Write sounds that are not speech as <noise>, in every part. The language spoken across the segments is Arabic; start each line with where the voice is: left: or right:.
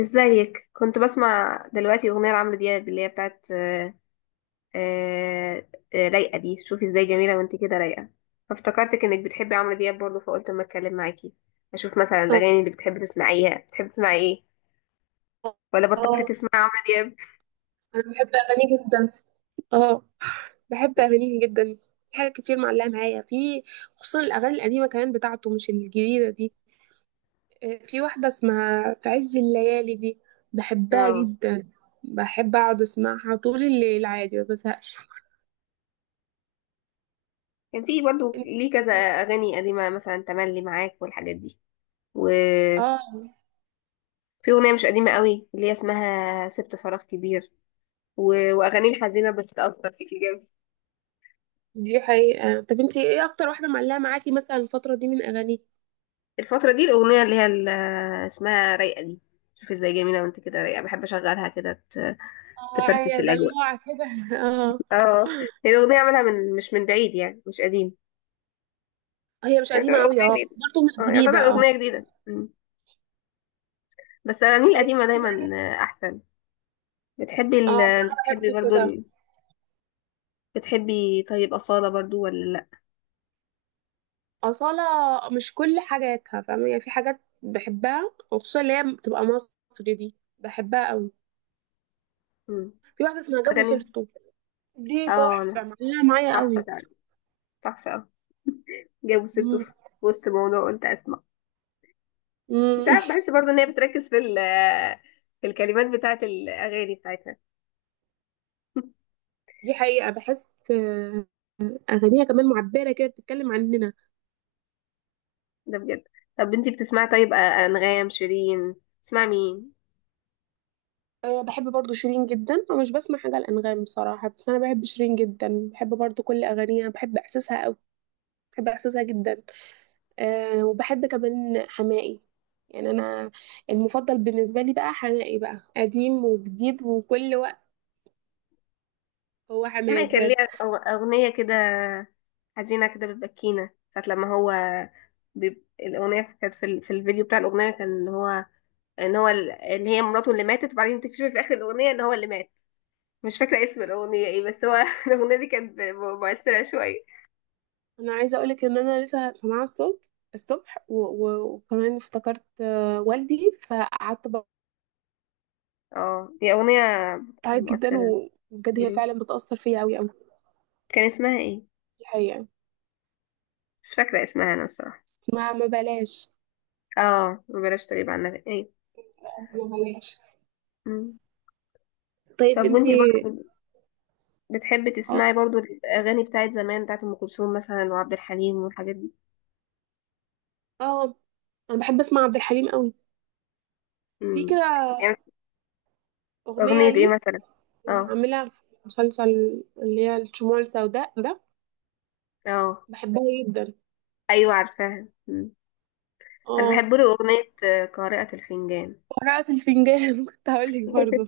left: ازيك؟ كنت بسمع دلوقتي اغنيه لعمرو دياب اللي هي بتاعت آه، رايقه دي. شوفي ازاي جميله وانت كده رايقه. فافتكرتك انك بتحبي عمرو دياب برضه، فقلت اما اتكلم معاكي اشوف مثلا
right: اه.
left: الاغاني اللي بتحبي تسمعيها. بتحبي تسمعي ايه؟ ولا بطلت
right: آه.
left: تسمعي عمرو دياب؟
right: انا بحب اغانيه جدا. اه. بحب اغانيه جدا. في حاجات كتير معلقه معايا في، خصوصا الاغاني القديمه كمان بتاعته، مش الجديده دي. في واحده اسمها في عز الليالي دي. بحبها
left: اه.
right: جدا. بحب اقعد اسمعها طول الليل عادي، ما بزهقش.
left: كان في برضه ليه كذا اغاني قديمه، مثلا تملي معاك والحاجات دي. وفي
right: اه،
left: اغنيه مش قديمه قوي اللي هي اسمها سبت فراغ كبير. و... واغاني الحزينه بس تاثر فيكي جامد.
right: دي حقيقة. طب انتي ايه اكتر واحدة معلقة معاكي مثلا الفترة دي من اغانيه؟
left: الفترة دي الأغنية اللي هي اسمها رايقة دي. شوف ازاي جميلة وانت كده رايقة. بحب أشغلها كده،
right: اه،
left: تفرفش
right: هي
left: الأجواء.
right: دلوعة كده. <laughs> اه.
left: اه، هي الأغنية عملها مش من بعيد يعني، مش قديم.
right: هي مش
left: يعتبر
right: قديمة اوي، اه،
left: أغنية جديدة.
right: بس برضه مش
left: اه، يعتبر
right: جديدة. اه.
left: أغنية جديدة. مم. بس الأغاني
right: طيب.
left: القديمة دايما أحسن.
right: اه، اصل
left: انت
right: انا بحب
left: بتحبي برضو
right: كده.
left: بتحبي، طيب، أصالة برضو ولا لأ؟
right: اصاله. مش كل حاجاتها فاهمه، يعني في حاجات بحبها، وخصوصا اللي هي بتبقى مصري دي بحبها قوي.
left: مم.
right: في واحده اسمها جابوا
left: أغاني.
right: سيرته. دي
left: اه،
right: تحفه معلقه معايا
left: تحفة
right: قوي.
left: فعلا. تحفة، اه. جابوا سيرته
right: مم.
left: في وسط موضوع، قلت أسمع. مش
right: مم.
left: عارف، بحس برضو ان هي بتركز في الكلمات بتاعت الاغاني بتاعتها. <laughs>
right: <laughs> دي حقيقه، بحس اغانيها كمان معبره كده، بتتكلم عننا.
left: ده بجد. طب، انتي بتسمعي، طيب، انغام، شيرين؟ تسمعي مين؟
right: أه، بحب برضو شيرين جدا، ومش بسمع حاجه الانغام بصراحه، بس انا بحب شيرين جدا، بحب برضو كل اغانيها، بحب احساسها قوي. بحب احساسها جدا. أه، وبحب كمان حماقي. يعني انا، المفضل بالنسبه لي بقى حماقي، بقى قديم وجديد وكل وقت. هو حماقي
left: سمعي، كان
right: بجد.
left: ليها اغنيه كده، حزينه كده، بتبكينا ساعه لما هو الاغنيه كانت في الفيديو بتاع الاغنيه كان ان هو ان هي مراته اللي ماتت، وبعدين تكتشفي في اخر الاغنيه ان هو اللي مات. مش فاكره اسم الاغنيه ايه، بس هو <laughs> الاغنيه دي كانت مؤثره شويه.
right: انا عايزه اقولك ان انا لسه سامعاه الصبح. الصبح و- و- وكمان افتكرت والدي، فقعدت
left: اه، دي اغنيه
right: بعيط جدا،
left: مؤثره.
right: و- وبجد هي
left: مم.
right: فعلا بتاثر فيا قوي قوي.
left: كان اسمها ايه؟
right: الحقيقه.
left: مش فاكرة اسمها أنا الصراحة.
right: ما بلاش.
left: اه، بلاش. تغيب عنها ايه.
right: ما بلاش.
left: مم.
right: طيب
left: طب، وانتي
right: انتي.
left: برضه بتحبي
right: اه.
left: تسمعي برضه الأغاني بتاعت زمان، بتاعت أم كلثوم مثلا، وعبد الحليم والحاجات دي؟
right: اه. انا بحب اسمع عبد الحليم قوي. في
left: مم.
right: كده
left: يعني
right: اغنيه
left: أغنية ايه
right: ليه
left: مثلا؟ اه،
right: عاملها في مسلسل، اللي هي الشموع السوداء ده.
left: اه.
right: بحبها جدا.
left: أيوة، عارفاها. مم. أنا
right: اه،
left: بحب له أغنية قارئة الفنجان.
right: قراءة الفنجان، <laughs> كنت هقولك برضو.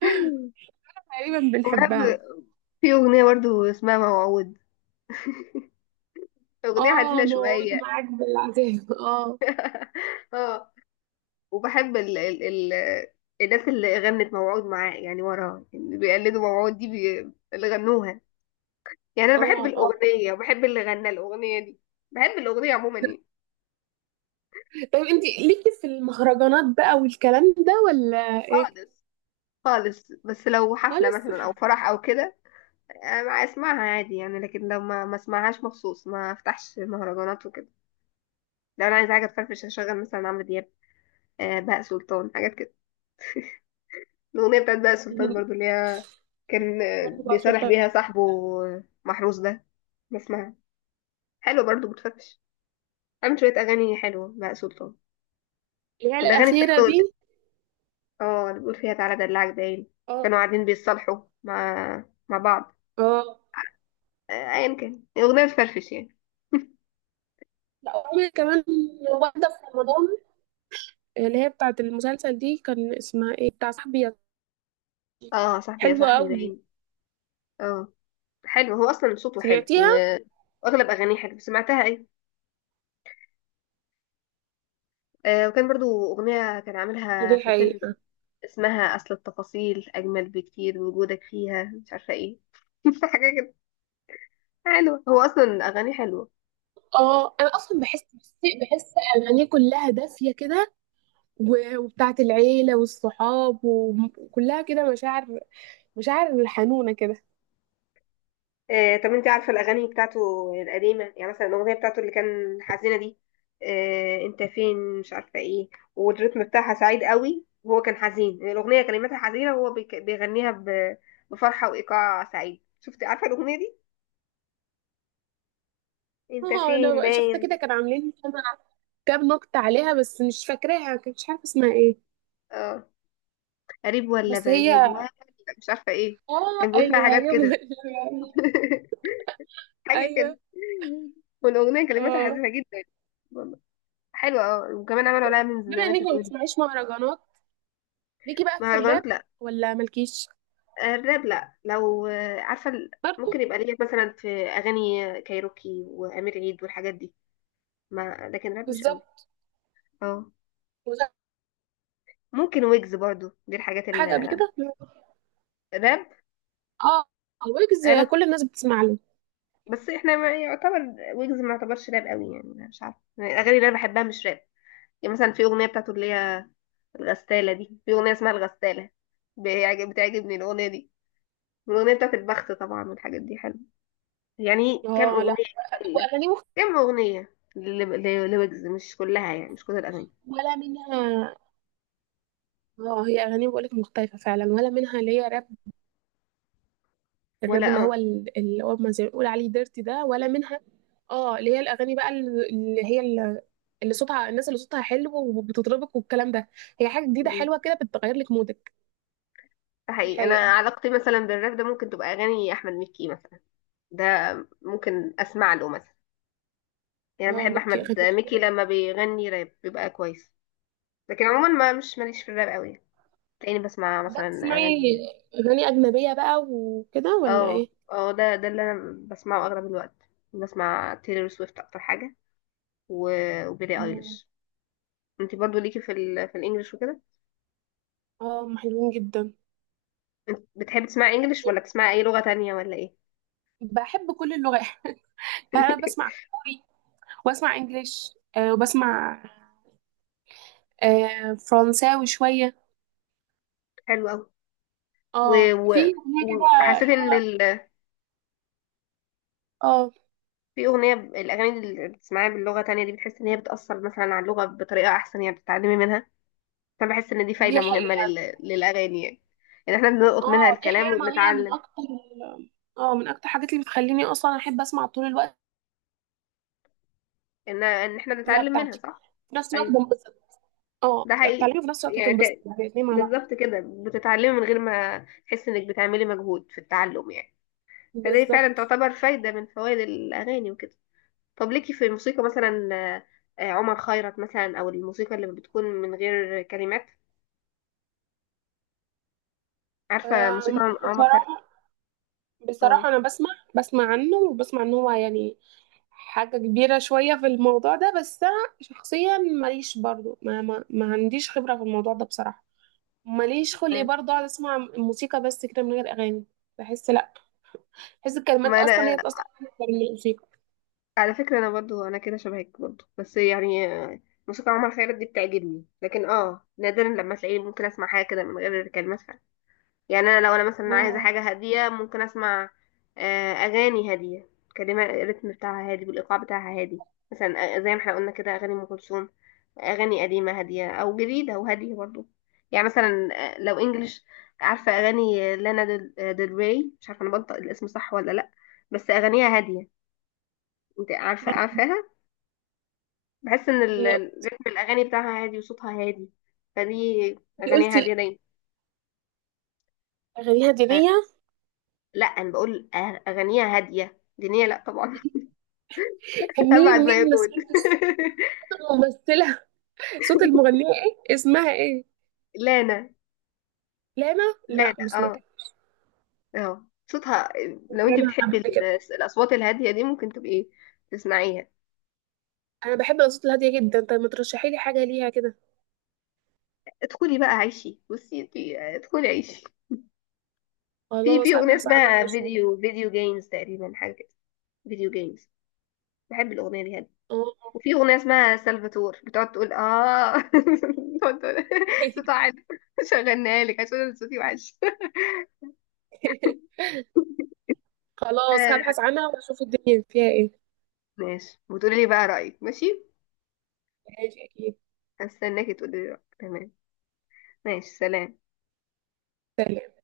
left: <laughs>
right: تقريبا
left: وبحب.
right: بنحبها.
left: في أغنية برضه اسمها موعود، أغنية
right: اه،
left: حزينة
right: موعود
left: شوية.
right: معاك بالعذاب. اه.
left: <laughs> وبحب ال ال ال الناس اللي غنت موعود معاه، يعني وراها اللي بيقلدوا موعود دي، اللي غنوها. يعني انا بحب
right: اه. اه.
left: الاغنيه، وبحب اللي غنى الاغنيه دي. بحب الاغنيه عموما يعني.
right: طيب انت ليكي في المهرجانات بقى والكلام ده، ولا ايه؟
left: خالص. خالص، بس لو حفله
right: خالص.
left: مثلا
right: <laughs>
left: او فرح او كده أنا اسمعها عادي يعني، لكن لو ما ما اسمعهاش مخصوص، ما افتحش مهرجانات وكده. لو انا عايزه حاجه تفرفش، هشغل مثلا عمرو دياب، بهاء سلطان، حاجات كده. الاغنيه بتاعت بهاء سلطان برضو اللي هي كان
right: برضو بقى
left: بيصالح
right: سلطان.
left: بيها صاحبه، محروس ده، بسمعها. حلو برضو، بتفرفش. عامل شوية أغاني حلوة بقى سلطان.
right: اللي هي
left: والأغاني
right: الأخيرة
left: بتاعته
right: دي.
left: اللي بيقول فيها تعالى دلعك باين،
right: اه.
left: كانوا قاعدين بيتصالحوا مع بعض.
right: اه.
left: أيا كان، أغنية بتفرفش يعني. <laughs>
right: لا، وعملت كمان واحدة في رمضان، اللي هي بتاعة المسلسل دي، كان اسمها ايه، بتاع صاحبي.
left: اه، صاحبي يا
right: حلوة
left: صاحبي
right: قوي.
left: باين. اه، حلو. هو أصلا صوته حلو
right: سمعتيها.
left: وأغلب أغانيه حلو. سمعتها أيه؟ آه، وكان برضو أغنية كان عاملها
right: دي
left: في فيلم
right: حقيقة.
left: اسمها: أصل التفاصيل أجمل بكتير وجودك فيها، مش عارفة ايه. <laughs> حاجة كده. حلوة، هو أصلا أغانيه حلوة.
right: اه، انا اصلا بحس، اغانيه كلها دافيه كده، و- وبتاعت العيله والصحاب، وكلها كده مشاعر. مشاعر حنونه كده.
left: طب، انت عارفه الاغاني بتاعته القديمه يعني، مثلا الاغنيه بتاعته اللي كان حزينه دي، انت فين، مش عارفه ايه، والريتم بتاعها سعيد قوي وهو كان حزين. الاغنيه كلماتها حزينه وهو بيغنيها بفرحه وايقاع سعيد. شفتي؟ عارفه الاغنيه دي؟ انت
right: اه، انا
left: فين،
right: بقى شفت كده
left: باين.
right: كانوا عاملين كام نكته عليها، بس مش فاكراها، كنت مش عارفه اسمها ايه.
left: اه، قريب ولا
right: بس هي،
left: بعيد ولا مش عارفه ايه.
right: اه،
left: كان بيقول فيها
right: ايوه،
left: حاجات
right: ايوه.
left: كده.
right: <laughs>
left: <laughs> حاجه
right: ايوه.
left: كده. والاغنيه كلماتها
right: اه،
left: حزينه جدا. والله حلوه. اه، وكمان عملوا عليها من زي
right: بما
left: ما
right: انك
left: انت
right: ما
left: بتقولي.
right: بتسمعيش مهرجانات، ليكي بقى في الراب
left: مهرجانات؟
right: ولا مالكيش؟
left: الراب، لا، لو عارفة ممكن
right: برضه.
left: يبقى ليا مثلا في أغاني كايروكي وأمير عيد والحاجات دي، ما لكن راب مش قوي.
right: بالظبط.
left: اه،
right: وزي
left: ممكن ويجز برضو، دي الحاجات.
right: حاجه قبل كده.
left: الراب،
right: اه، ويجز
left: علاقة.
right: كل الناس بتسمع له.
left: بس احنا، ما يعتبر، ويجز ما يعتبرش راب قوي، يعني أنا مش عارفة. يعني الأغاني اللي أنا بحبها مش راب. يعني مثلا في أغنية بتاعته اللي هي الغسالة دي، في أغنية اسمها الغسالة، بتعجبني الأغنية دي. والأغنية بتاعت البخت طبعا والحاجات دي حلوة. يعني كام
right: اه لا،
left: أغنية كده،
right: واغانيه مختلفه
left: كام أغنية لويجز، مش كلها يعني، مش كل الأغاني.
right: ولا منها. اه، هي اغانيه بقولك مختلفه فعلا، ولا منها اللي هي راب. الراب
left: ولا.
right: اللي هو
left: اه.
right: ال- اللي هو ما زي ما بيقول عليه ديرتي ده، ولا منها. اه، اللي هي الاغاني بقى اللي صوتها، الناس اللي صوتها حلو وبتطربك والكلام ده. هي حاجه جديده
left: م.
right: حلوه كده، بتغير لك مودك.
left: ده
right: دي
left: حقيقي، أنا
right: حقيقة.
left: علاقتي مثلا بالراب ده ممكن تبقى أغاني أحمد مكي مثلا. ده، ممكن أسمع له مثلا. يعني أنا
right: اه،
left: بحب
right: ميكي
left: أحمد
right: اغاني.
left: مكي، لما بيغني راب بيبقى كويس. لكن عموما، ما، مش ماليش في الراب قوي. تلاقيني بسمع
right: طب بقى
left: مثلا
right: بتسمعي
left: أغاني.
right: اغاني اجنبيه بقى وكده، ولا
left: اه،
right: ايه؟
left: اه، ده اللي أنا بسمعه أغلب الوقت. بسمع تيلر سويفت أكتر حاجة، وبيلي
right: مم.
left: أيليش. انتي برضو ليكي في الانجليش وكده؟
right: اه، هم حلوين جدا.
left: انت بتحبي تسمعي انجليش، ولا بتسمعي اي لغة تانية، ولا ايه؟
right: بحب كل اللغات. <laughs> يعني انا بسمع كوري، واسمع انجليش، وبسمع فرنساوي شوية.
left: حلو قوي.
right: اه،
left: و...
right: في أغنية كده،
left: وحسيت ان
right: لا. اه،
left: في اغنيه، الاغاني اللي بتسمعيها باللغه تانية دي، بتحس ان هي بتاثر مثلا على اللغه بطريقه احسن، يعني بتتعلمي منها. فانا بحس ان دي فايده
right: دي
left: مهمه
right: حقيقة.
left: للاغاني يعني، ان احنا بنلقط
right: اه،
left: منها
right: دي
left: الكلام
right: حقيقة، ما هي من
left: وبنتعلم،
right: أكتر من أكتر الحاجات اللي بتخليني أصلا أحب أسمع طول الوقت
left: ان احنا
right: اللغة
left: بنتعلم منها،
right: بتاعتي.
left: صح.
right: في نفس الوقت
left: ايوه،
right: بنبسط. اه،
left: ده
right: بتبقى
left: حقيقي.
right: بتعلمي في نفس الوقت
left: يعني،
right: بتنبسط، الاتنين مع بعض.
left: بالظبط كده، بتتعلمي من غير ما تحس انك بتعملي مجهود في التعلم يعني. فدي فعلا
right: بالظبط.
left: تعتبر فايده من فوائد الاغاني وكده. طب، ليكي في الموسيقى مثلا، عمر خيرت مثلا، او الموسيقى اللي بتكون من غير كلمات؟ عارفه
right: آم،
left: موسيقى عمر خيرت؟
right: بصراحة،
left: اه.
right: أنا بسمع، عنه، وبسمع إن هو يعني حاجة كبيرة شوية في الموضوع ده، بس أنا شخصيا ماليش برضو، ما عنديش خبرة في الموضوع ده بصراحة. ماليش خلق
left: آه.
right: برضه اقعد اسمع موسيقى بس كده، من غير اغاني. بحس لا، بحس الكلمات
left: ما
right: اصلا
left: انا،
right: هي بتاثر عليا أكتر من الموسيقى.
left: على فكره، انا برضو انا كده شبهك برضو، بس يعني موسيقى عمر خيرت دي بتعجبني، لكن نادرا لما تلاقيني ممكن اسمع حاجه كده من غير كلمات. يعني انا، لو انا مثلا عايزه
right: اه.
left: حاجه هاديه، ممكن اسمع اغاني هاديه، كلمه، الريتم بتاعها هادي والايقاع بتاعها هادي. مثلا زي ما احنا قلنا كده اغاني ام كلثوم، اغاني قديمه هاديه، او جديده وهاديه برضو. يعني مثلا لو انجلش، عارفه اغاني لانا ديل ديل ري؟ مش عارفه انا بنطق الاسم صح ولا لا، بس اغانيها هاديه. انت عارفاها؟ بحس ان
right: إيه،
left: رتم الاغاني بتاعها هادي وصوتها هادي، فدي
right: انتي
left: اغانيها هاديه
right: قلتي
left: دايما.
right: اغانيها دينيه.
left: لا، انا بقول اغانيها هاديه، دينيه لا طبعا،
right: كان مين
left: أبعد ما
right: مين
left: يكون.
right: مسؤولة صوت الممثله. <laughs> صوت المغنيه ايه، اسمها ايه؟
left: <laughs> لانا.
right: لانا. لا،
left: لانا،
right: ما
left: اه.
right: سمعتها.
left: اه، صوتها، لو انت
right: انا
left: بتحبي
right: قبل كده،
left: الأصوات الهادية دي ممكن تبقي تسمعيها.
right: انا بحب الاصوات الهاديه جدا. طب ما ترشحي لي حاجه ليها كده.
left: ادخلي بقى، عيشي. بصي انت، ادخلي، عيشي. في
right: خلاص،
left: أغنية
right: هبحث عنها
left: اسمها
right: واشوف.
left: فيديو جيمز تقريبا، حاجة كده. فيديو جيمز، بحب الأغنية دي، هادية.
right: اه.
left: وفي أغنية اسمها سلفاتور بتقعد تقول اه، <laughs> بتقعد تقول. صوتها حلو، شغلناها لك عشان أنا صوتي وحش.
right: <laughs>
left: <laughs>
right: خلاص،
left: آه،
right: هبحث عنها واشوف الدنيا فيها ايه.
left: ماشي، وتقولي لي بقى رأيك. ماشي،
right: ماشي، اكيد.
left: هستناكي تقولي لي رأيك. تمام. ماشي، سلام.
right: سلام.